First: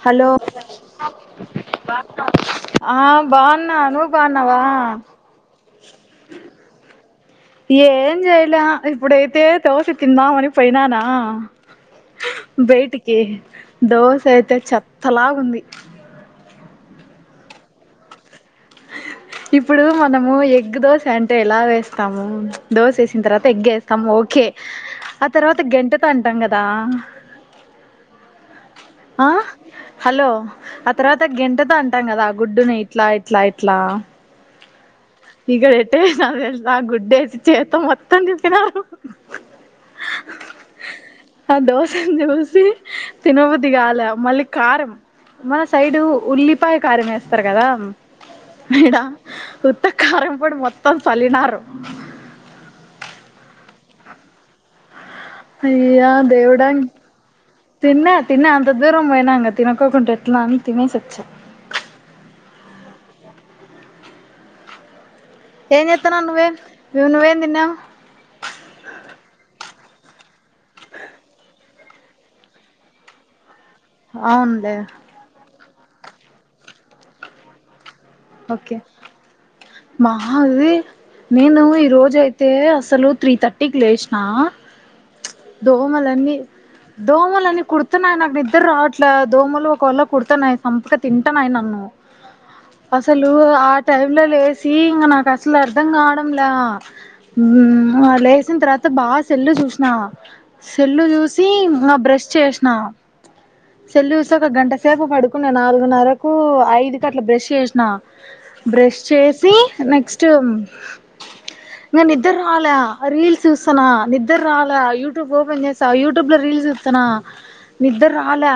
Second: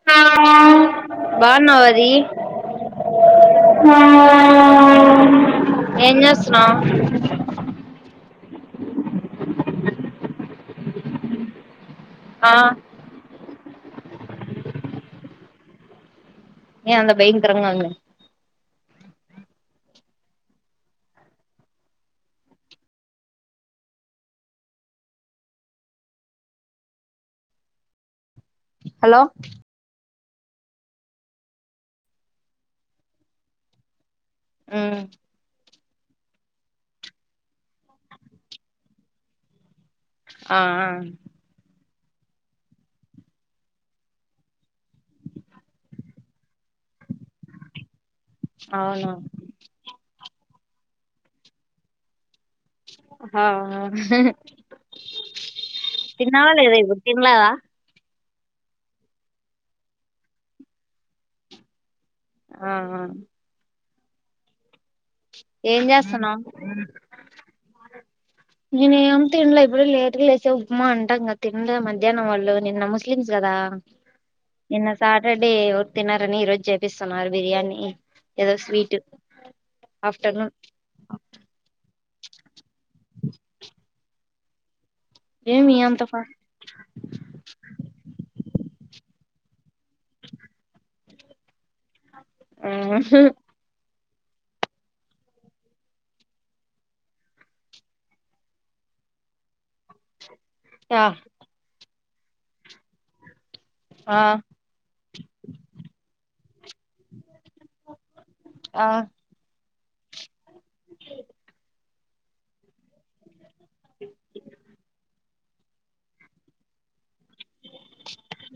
Hello బాణవది ఆ బాగున్నా నువ్వు బాగున్నావా ఏం చేస్తున్నావ్ ఏం చేయలే ఇప్పుడైతే తోసి తిందాం అని పోయినానా ఆ బేటికి దోశ అయితే చెత్తలాగ ఉంది ఏ అంత భైకరంగా ఉందా ఇప్పుడు మనము ఎగ్ దోశ అంటే ఎలా వేస్తాము దోశ వేసిన తర్వాత ఎగ్ వేస్తాము ఓకే ఆ తర్వాత గంటెతో అంటాం కదా హలో ఆ హలో ఆ తర్వాత గెంటతో అంటాం కదా ఆ గుడ్డుని ఇట్లా ఇట్లా ఇట్లా ఉమ్ ఇడ ఐతే నావ ఎ గుడ్డేసి చేత్తా మొత్తం చేస్తానరు ఆ దవసి తినబు మల్లి కారం మన సైడు ఉల్లి ఉపాయ కారం వేస్తారు కదా ఆ ఇడ అవును ఉత్త కారం పొడి మొత్తం మొత్తం చలినారు ఆ అయ్యా దేవుడాంగ్ ఇప్పుడు తినలేదా తిన్న తిన్న అంత దూరం పోయినా అంగ తినక కొంకంటే ఎట్లా తినేసచ్చ ఆ ఏం చేత్తన్నావ్ చేస్తాన్నా నువ్వేం నువ్వేం తిన్నావ్ నేను ఏ తనలే ఇప్పుడు లేటుగా లేసే ఉప్మా అంటాం కద తినల మధ్యాహ్నం వాళ్ళు నిన్న ముస్లిమ్స్ కదా అవునులే నిన్న సాటర్డే తినరని ఈ రోజు చేపిస్తున్నారు బిర్యానీ ఏదో స్వీట్ మాహా ఆఫ్టర్నూన్ అది నేను ఈ రోజ అయితే అసలు త్రీ థర్టీకి లేసిన ఏమి అంత ఫా దోమలన్నీ దోమలన్నీ కుడుతున్నాయి నాకు నిద్ద్ర రావట్లా దోమలు ఒకవళ్ళ కుడతనయి సంపక తింటాన్నాయి నన్ను అసలూ ఆ టైమ్ లో లేసి ఇంక నాకు అసలు అర్థం కావడంలా మ్ లేసిన తర్వాత బాగా సెల్లు చూసినా సెల్లు ఆ చూసి ఇంగ బ్రష్ చేస్నా ఆ సెల్లూసి ఒక గంట సేపు పడుకున్న నాలుగున్నరక్ ఓ ఐ ఐదు కి అట్ల బ్రష్ అ ఆ బ్రష్ చేసి నెక్స్ట్ నానిద్దరాలె రీల్స్ చూసునా నిద్ర రాలె యూట్యూబ్ యూట్యూబ్ లో రీల్స్ సూతున్నా నిద్దర్రాలె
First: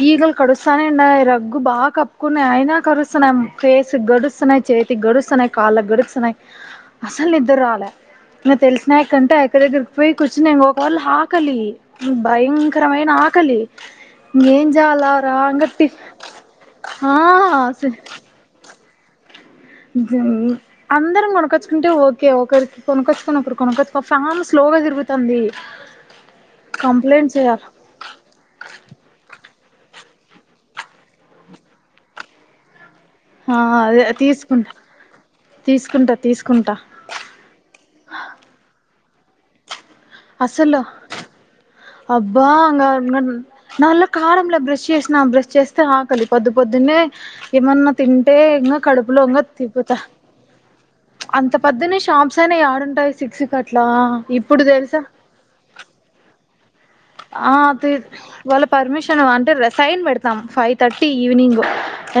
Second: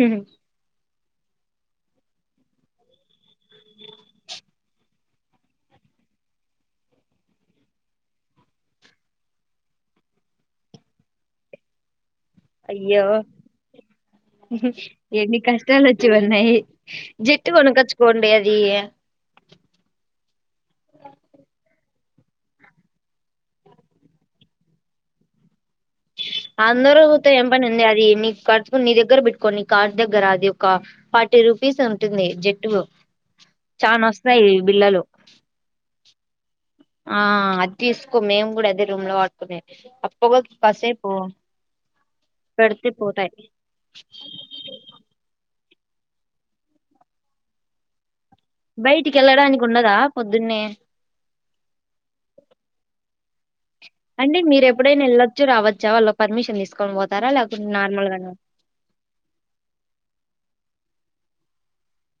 హ్మ్. ఈగల్ కరుసానేే రగ్గు బాగా కప్పుకున్న అయినా కరుస్తున్నాయ్ ఒక ఫేసుక్ గరుస్తున్నాయి చేతికి గరుస్తున్నాయి్ కాళ్ళకు గరుస్తున్నాయి అసలు నిద్దరాలే న తెలిసినా కంటే ఎక్కడి దగ్గరకి పోయి కూర్చుని ఇంక ఒకవళ్ళు ఆకలి అయ్యో భయంకరమైన ఆకలి ఇక ఏం చేలా ఎన్ని కష్టాలు రాంగట్టి వచ్చి ఉన్నాయి ఆ జట్టు కొనకచ్చుకోండి అది అందరం కొనక్కొచ్చుకుంటే ఓకే ఒకరికి కొనక్కొచ్చుకొని ఒకరు కొనక్కొచ్చు ఫ్యాన్ స్లోగా తిరుగుతాంది అందరు ఏం ఉంది అది నీ కర్పు నీ దగ్గర పెట్టుకోని కార్ దగ్గర అది ఒక ఫార్టీ రూపీస్ ఉంటుంది జట్టుకు హా అదే తీసుకుంట్ తీసుకుంటా తీసుకుంటా ఆ అద్ తీసుకొ మేము కూడా అదె రూమ్ లో వాడుకునే అప్పగా అసలు కాసేపు అబ్బా అంగ పెడితే పోతాయి నల్లకారంల బ్రెష్ చేసిన బ్రష్ చేెస్తే ఆకలి పొద్దు పొద్దున్నె ఏమన్న తి అంట్టే ఇకా బయటికి కడుపులో ఇం వెళ్ళడానికి ఉండదా తిపోతా పొద్దున్నే అంత పద్దిన్నె షాంసైన ఏడుంటాయి సిక్స్ కి అట్లా అంటె ఇప్పుడు మీరు ఎప్పుడైనా తెలుసా వెళ్ళొచ్చు రావచ్చా వాళ్ళ పర్మిషన్ ఇస్త్ ఆ వాళ్ళ పర్మిషన్ అంటె సైన్ పెడతాం ఫై థర్టీ ఈవినింగ్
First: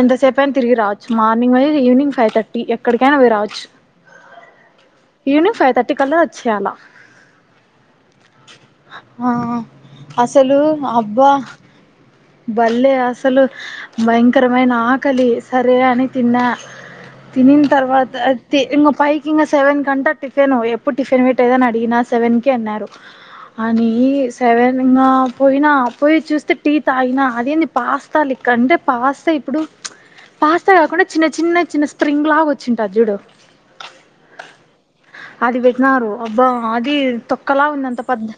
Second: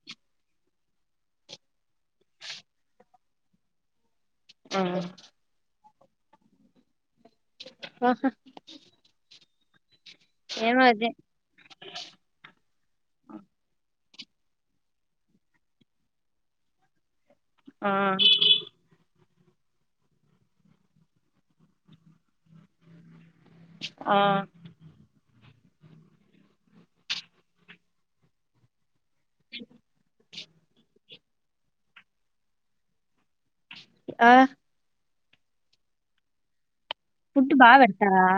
ఎంతసేపు అయినా తిరిగి రావచ్చ్ మార్నింగ్ వోయి ఈవినింగ్ ఫైవ్ థర్టీ ఎక్కడికైనా వెల్లి రావచ్చు ఆ యూనింగ్ ఫైత కల్లా ఒచ్చేయాలా ఆహా అసలు ఏమో అదే అబ్బా భలే అసలు భయంకరమైన ఆకలి సరే అని తిన్నా తినిన ఆ తర్వాత అ ఇం పైకి ఇంకా సెవెన్ కంటా టిఫిన్ ఎప్పుడు టిఫిన్ పెట్ అద అని అడిగినా సెవెన్ కి అన్నారు అని ఆ పోయినా పోయి చూస్తే టీ తాగిన అదేంది పాస్తా పాస్తా ఇప్పుడు పాస్తా కాకుండా చిన్న చిన్న చిన్న స్ప్రింగ్ లాగా వచ్చింట జుడు ఆ అది పెట్టినారు అబ్బా అది ఫుడ్ తొక్కలా బాగా ఉంది అంత పెడతారా పెద్ద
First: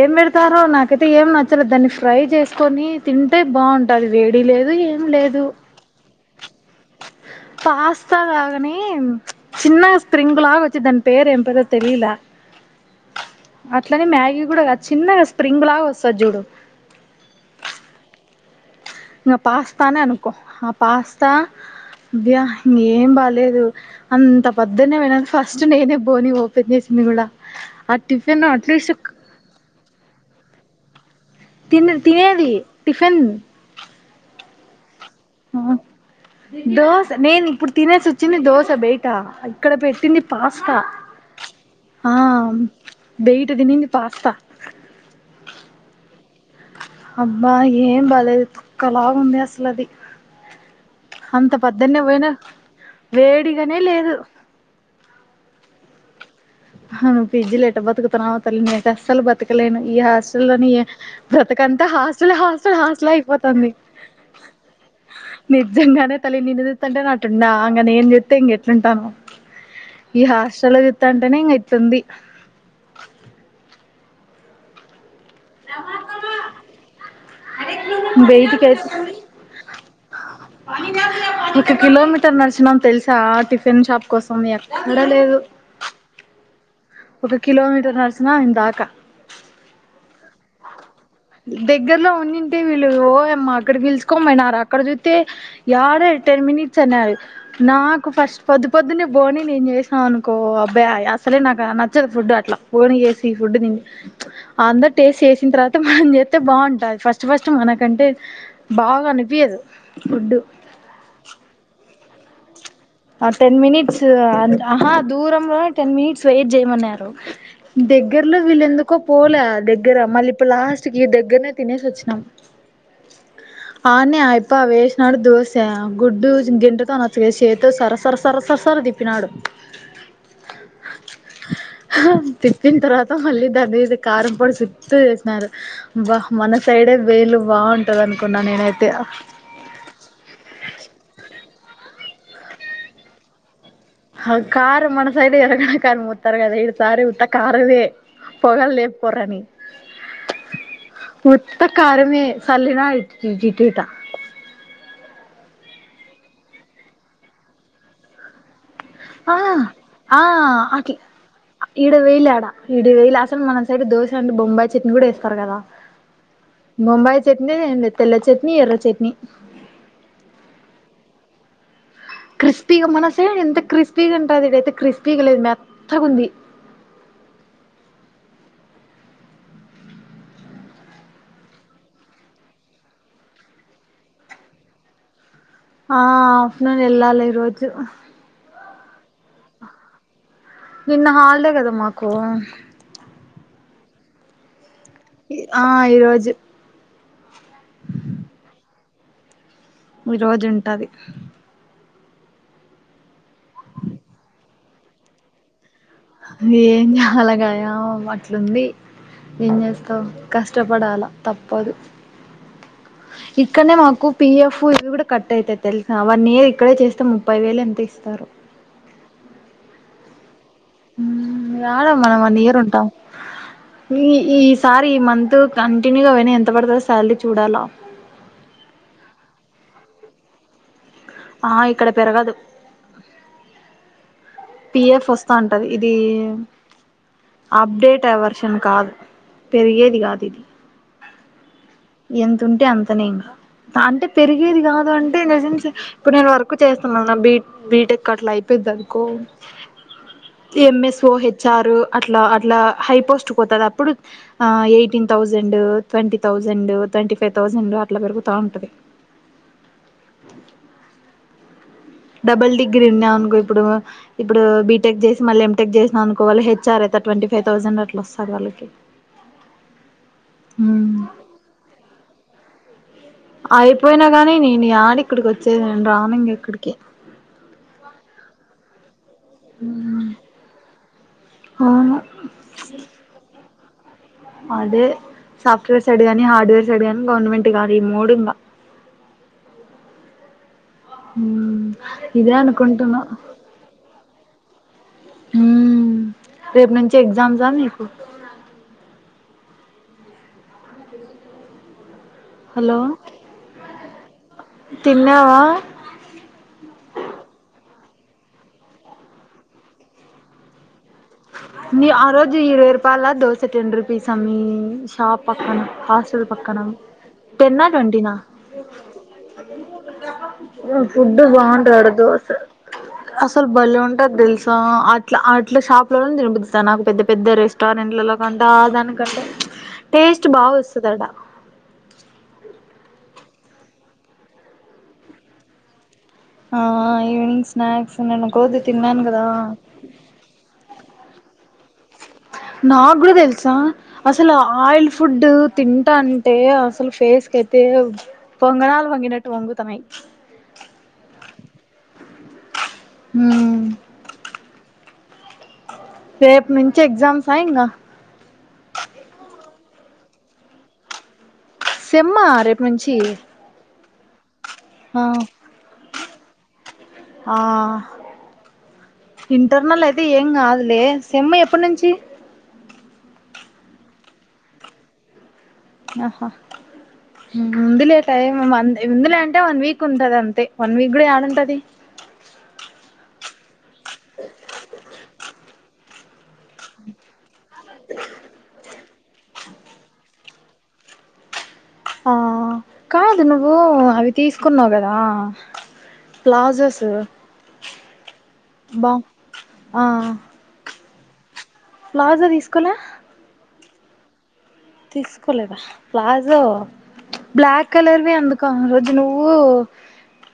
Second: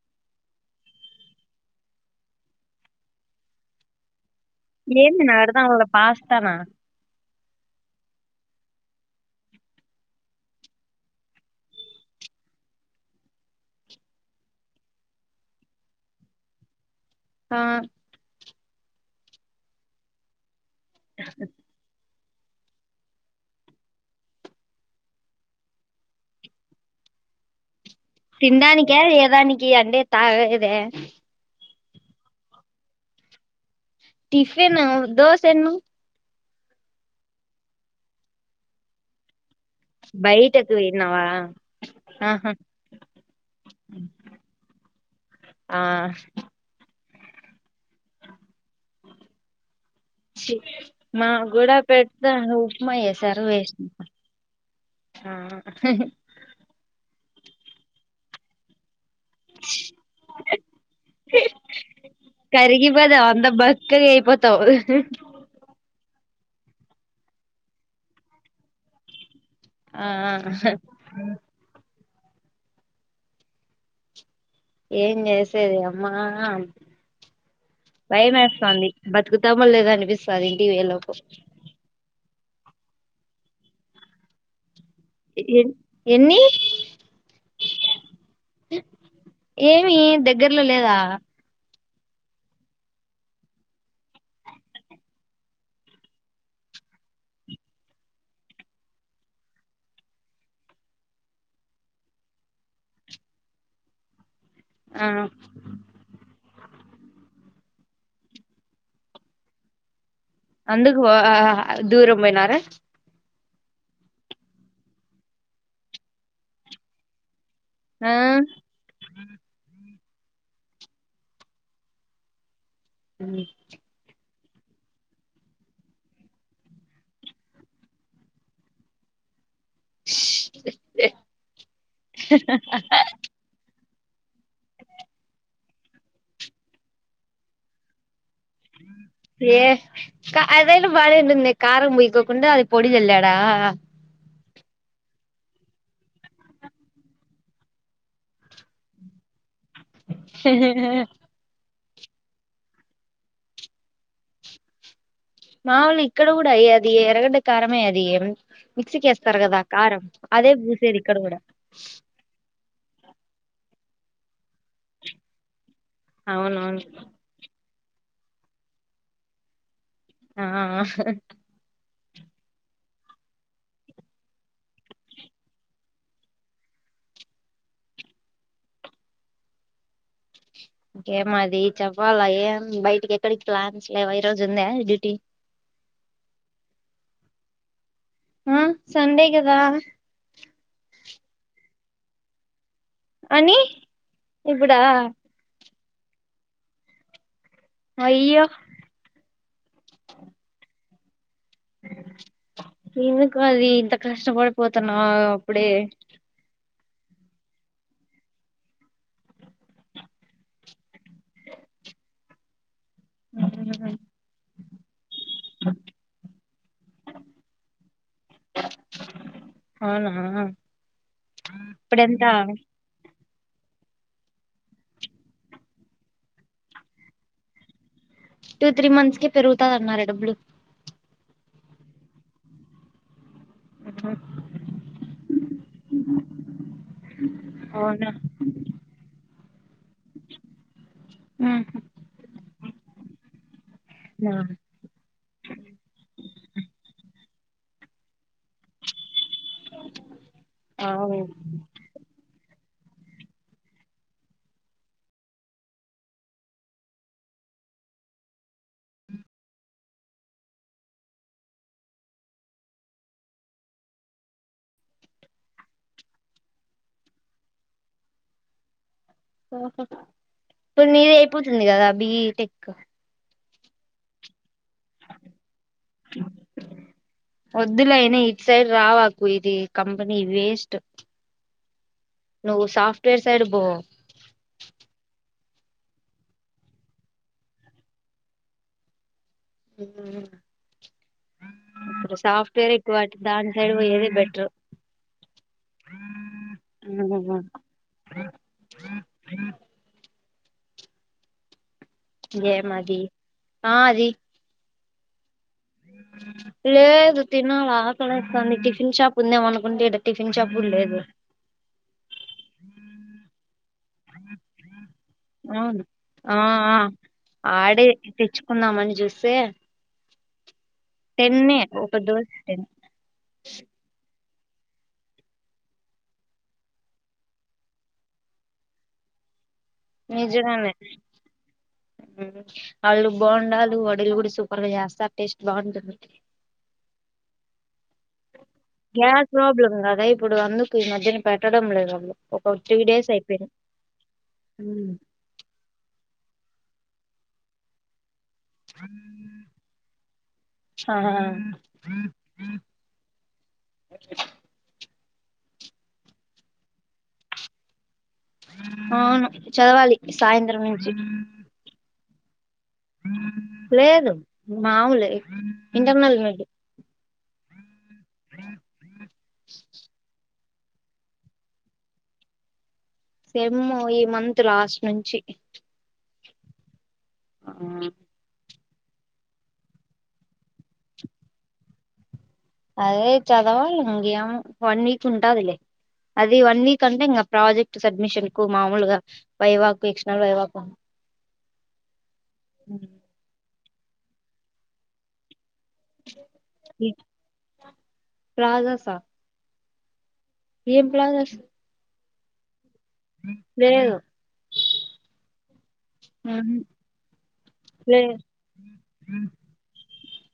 ఏం పెడతారో నాకైతే ఏం నచ్చలేదు దాన్ని ఫ్రై చేసుకొని తింటే బాగుంటది వే ఏమి తిన్నారు అర్థం అవ్వాలే పాస్తా నా పాస్తా కాగానే చిన్న స్ప్రింగిలాగా వచ్చి దని పేరు ఏం పేరు తెలిలే అట్లనే మ్యాగీ కూడా చిన్నగా స్ప్రింగ్ లాగా వస్తుంది చూడు ఆ ఇ పాస్తా నే అని అనుకో పాస్తా అద్యా ఇంకేం బాలలేదు అంత పొద్దునే పోయిన ఫస్ట్ నేనే బోని ఓపెన్ చేసింది కూడా టిఫిన్ అట్లీస్ట్ తినడానికే ఏదానికి అంటే తాగదే తిన తినేది టిఫిన్ టిఫెన్ దోస ఎన్న దోస నేను ఇప్పుడు తినేసి వచ్చింది దోశ బయట ఇక్కడ పెట్టింది బయటకు పాస్తా పోయినావా ఆ ఆహా బయట తినింది పాస్తా ఆ అబ్బ ఏం బలేదు ఒక్కలాగా ఉంది అసలు అది ఛీ, మాకు అంత కూడా పద్దన్న పోయిన పెడతా ఉప్మా చేశారు వేడిగానే వేస్ట్ లేదు ఆ హీహే నను ఫిజీ లేెట బతుకుతున్నావా తల్ అసలు బ్రతకలేను ఈ హాస్టల్ లోని బ్రతకంతా హాస్టల్ హాస్టల్ హాస్టల్ కరిగిపోతావు అంత అయిపోతుంది బక్కగా అయిపోతావు నిజంగా తల్లి నిన్నదిస్తుంటే నాటుండ ఇం నేను చెస్తతే ఇంక ఎట్లుంటనో ఆ హా అంటనే ఇంగ ఇంట్తుంది ఏ చేసేది అమ్మా భయం వేస్తాంది బయటికైతే బతుకుతామో లేద అనిపిస్తాంది ఇంటివలోపు ఇ నడిచినాం తెలుసా టిఫిన్ షాప్ కోసం మీ అక్క ఎ ఎన్ని ఒక కిమటర్ నరిచిన ఇందాక ఏమి దగ్గరలో లేదా దగ్గరలో ఉన్నింటే వీళ్లు వో యమ్మ అక్కడికి విలుసుకొని పోయినారు అక్కడ జూతే యాడ టెన్ మినిట్స్ అన్నారు నాకు ఫస్ట్ పొద్దు పొద్దునే బోనీ నెన్ జేసిన అనుకో అబ్బే అస్సలే నాక్ ఆ నచ్చదు ఫుడ్ అట్లా బోనీ జెసి ఫుడ్ తిన్ అందరు ఆ టేస్ట్ చేసిన తర్వాత చేస్తే బాగుంటుది ఫస్ట్ ఫస్ట్ మనకంటే బాగా అనిపియ్యదు అందుకు వో ఆ ఆ దూరం పోయిన అే ఆ టెన్ మినిట్స్ ఆ ఆహా దూరంలో టెన్ మినిట్స్ వెయిట్ చేయమన్నారు ఆ దగ్గర్లో వీళ్ళెందుకో పోలే ద దగ్గర మళ్ళీ ఇప్పు లాస్ట్ క దగ్గరనే తినేసి వచ్చినాం అ పావేష్నాడు దోస గుడ్డు గంటతో అనచ్చు సర సర సర సర్ సర్ దిప్పినాడు తిప్పిన తర్వాత మళ్ళీ దాంధి కారం పొడి సుత్తు చేసినారు బా మన సైడే వేలు బాగుంటది అని ఏ అదైను బాళ నుంది కారం బయకోకుండా అది పొడి వెల్ళాడా కారు మన సైడ్ ఎరగడ కని మత్తారు కదా ఏడు సారి మత కారుదే పొగలు లేపుకోరని హే హే త కరమే సళ్ళిన ఇటీ ఇటా మా వాళ్ళు ఇక్కడ కూడా అయ్య అది ఎరగడ్డ కారమే అది ఎ ఆ ఆ అట్లా పూసేది ఇక్కడ కూడా ఇడ వెేయిలేడా ఆడ ఈడ వెేయిలే అసలు మన సైడ్ దోశ అంట బొంబాయి చట్నీ కూడాేస్తారు కదా అవునవును ముంబై చట్నీ ఏం లేద్ తెల్ల చట్నీ ఎర్ర చట్నీ ఆ క్రిస్పీగా మనసే ఎంత క్రిస్పీగా ఉంటది ఇది అయితే క్రిస్పీగా లేదు మెత్తగుంది ఇంకేమది చెప్పాలా ఏ బయటికి ఎక్కడికి ప్లాన్స్ లేవు ఈ రోజు ఉంద డ్యూటీ ఆ ఆఫ్టర్నూన్ వెళ్ళాలి ఈ రోజు ఆ సండే కదా నిన్న హాలిడే కదా మాకు అని ఇప్పుడా ఆ ఈరోజు అ అయ్యో ఈ రోజు ఉంటది ఎందుకు రా ఇది ఇంత కష్టపడిపోతున్నావ్ అప్పుడే అలగాయామం అట్లుంది ఏం చేస్తావు కష్టపడాలా తప్పదు ఇక్కన్నే మాకు పిఎఫ్ ఇవిడ కట్ అయితే తెలుసా వన్ ఇయర్ ఇక్కడే చేస్తే ముప్పై వేలు ఎంత ఇస్తారు ఆ మ్ రాాల మనం వన్ ఇయర్ ఉంటాం ఈ ఈసారి ఈ మంత్ కంటిన్యూగనే ఎంత వరకు శాలరీ చూడాలా టూ త్రీ మంత్స్ కి పెరుగుతందన్నారా డబ్బులు ఆ ఇక్కడ పెరగదు మ్ పిఎఫ్ వస్తా ఉంటది ఇది అప్డేట అవునా వర్షన్ కాదు పెరిగేద్ గా దిది ఎంతుంటే అంతనే ఇంకా అంటే నా పెరిగేది కాదు అంటే నిజంచే ఇప్పుడు నేను వర్కు చేస్తున్నాను నా బీ బీటెక్ అట్లాయ్ పెద్దనుకో ఎంఎస్ ఓ అవు హెచ్ఆర్ అట్లా ఆన్ ఇలా హైపోస్ట్ కొట్టటప్పుడు ఆ ఎయిటిన్ థౌసండ్ ట్వంటీ థౌసండ్ రెండు ట్వంటీఫైవ్ థౌసండ్ అట్లా పెరుగుతా ఉంటది డబుల్ డిగ్రీ ఉన్నా అనుకో ఇప్పుడు ఇప్పుడు బీటెక్ జెసి మళ్ళీ ఎంటెక్ జెసినా అనుకో వాళ్ళు హెచ్ఆర్ అయితే ట్వంటీ ఫైవ్ థౌసండ్ అట్లా వస్థాయి వాళ్ళకి హ హ ఇప్పుడు నీదె అయిపోతుంది కదా బిటెక్ అయిపోయినా కాని ని నే యాడికి ఇక్కడికి వచ్చేదియ్ నేన్ రాన్నిన్ ఎక్కడికి వద్దులైనా ఇటు సైడ్ రావాలి ఇది కంపెనీ వేస్ట్ అవును నువ్వు సాఫ్ట్వేర్ సైడు బ అదే సాఫ్ట్వేర్ సైడ్ గాని హార్డ్వేర్ సైడ్ గాని గవర్నమెంట్ కాదు ఈ మూడు ఇంగా మ్ ఇదే సాఫ్ట్ వైరే ఎక్కువ దాని సైడ్ పోయ్యేదె బెట్రూ మ్ రేపు నుంచి ఎగ్జామ్సా మీకు మ్ ఏయం హలో మాది ఆ అది తిన్నావా లేదు తిన్నావా ఆహా నీ టిఫిన్ షాప్ ఉందేమో అనుకుంటే, ఈడ టిఫిన్ షాప్ కూడా లేదు. నీ ఆ రోజు ఇరవై రూపాయల దోస టెన్ రుపీస్ అమ్మి షాప్ పక్కన అవును హాస్టల్ ఆ పక్కన ఆ టెన్ నా ఆడే ట్వంటీ నా తెచ్చుకుందామని చూస్తే ఫుడ్డు టెన్నే బాగుంటది. ఒక దోస దోశ టెన్ అస్సలు భలే ఉంటది తెలుసు. ఆ అట్లా అట్లా షాప్ ఏం తినిపిస్తాను. నాకు పెద్ద పెద్ద రెస్టారెంట్లో కంటే దానికంటే టేస్ట్ బాగా నిజగానే వస్తది ఆడ వాళ్ళు బొండాలు, వడలు కూడా సూపర్ గా చేస్తారు టేస్ట్ బాగుంటుంది. ఆ ఈవినింగ్ స్నాక్స్ నిను కొది తిన్నాను కదా. గ్యాస్ ప్రాబ్లం కదా ఇప్పుడు అందుకు ఈ మధ్యన పెట్టడం లేదు వాళ్ళు ఒక త్రీ నాకు డేస్ కూడా అయిపోయింది తెలుసా అసలు ఆయిల్ ఉమ్. ఫుడ్ తింటా అంటే అసలు ఫేస్ కతే పొంగనాలు పొంగినట్టు వంగుతినాయు ఆ [unintelligible] [unintelligible] రేపు నుంచి ఎగ్జామ్స్ ఇంగా. అవును చదవాలి సాయంత్రం నుంచి. సెమ్మా రేపు నుంచి లేదు. ఆ మావులే ఇంటర్నల్ పెట్టు ఆ ఇంటర్నల్ అయితే ఏం కాదు. లే సెమ్ము ఎప్పుడు నుంచి సెమ్ము ఈ మంత్ లాస్ట్ నుంచి. ఆహా ఆ, ఉందిలే టైం మంది ఇందులే అంటే వన్ వీక్ ఉంటది. అంతే వన్ వీక్ కూడా ఎడుంటది. అదే చదవాలి ఇ వన్ వీక్ ఉంటాదిలే అది వన్ వీక్ అంటే ఇంకా ప్రాజెక్ట్ సడ్మిషన్ కు మామూలుగా వైవాకు ఎక్షన వైవాక్ [unintelligible] ఆ కాదు ను నువ్వు అవి తీసుకున్నావు కదా ప్లాజసు బా ప్లాజాసా ఆ ఏం ప్లాజర్స్ ప్లాజా తీసుకోలే లేదు తీసుకోలేదా ప్లాజో బ్లాక్ లే కలర్వి అందుక ఆ రోజు నువ్వు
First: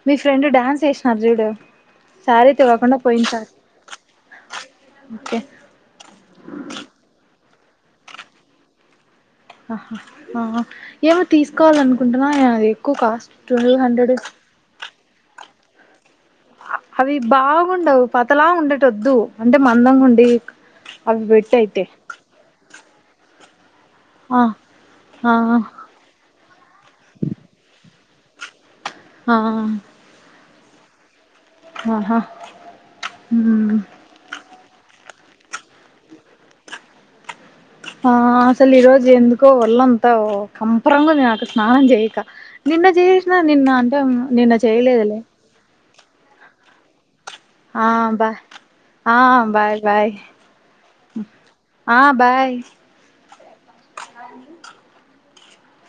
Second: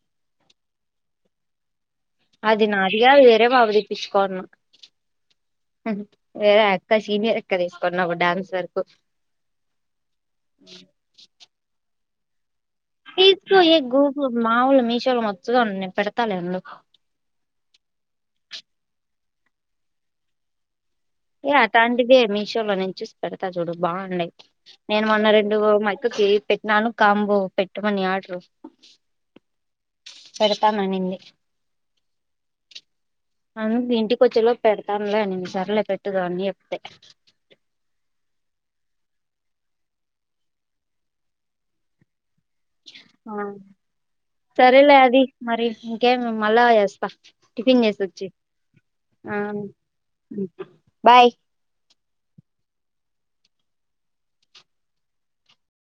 మీ ఫ్రెండ్ డాన్స్ చెసినారు చూడు శారీ అది తెవకుండా నాదిగాది పోయినసారి వేరే పాప ఇప్పించుకోన్న ఓకే వేరే అక్క సీనియర్ [unintelligible] తీసుకున్నా డాన్స్ వరకు ఆ ఏమో తీసుకోవాలనుకో కుంటున్నా అది ఎక్కువ కాస్ట్ తీస్కో ట్వెల్వ్ ఏ హండ్రెడ్ గపు మాముూలు మీషోల్ మొత్త ఉన్నాయి పేడ్ అవి బాగు ఉండవు పతలా ఉండేటివి వద్దు అంటే మందంగా ఉండి అవి పెట్టు ఏయా అయితే ఆటంటివే మీషోలోంచి చూసి పెడతా చూ చూడు బాగున్నాయి ఆ నేను మొన్న ఆ రెండు మా అక్కకి పెట్టినాను కంబో పెట్టమని ఆర్డర్ ఆ పెడతాను అనింది ఆహా హ్మ్ అందుకు ఇంటికొచ్చేలోపు పెడతానులే అనింది సర్లే పెట్ [unintelligible] చెప్పతే ఆ అసలు ఈ రోజు ఎందుకో వళ్ళంత కంపరంగ నాకు స్నానం చేయక నిన్న చేసిన ఆ నిన్న అంటే నిన్న సరేలే చేయలేదులే అది మరి ఇంకేం మళ్ళా చేే పస్ ఆ బాయ్ ఆ బాయ్ బాయ్ బాయ్ ఆ బాయ్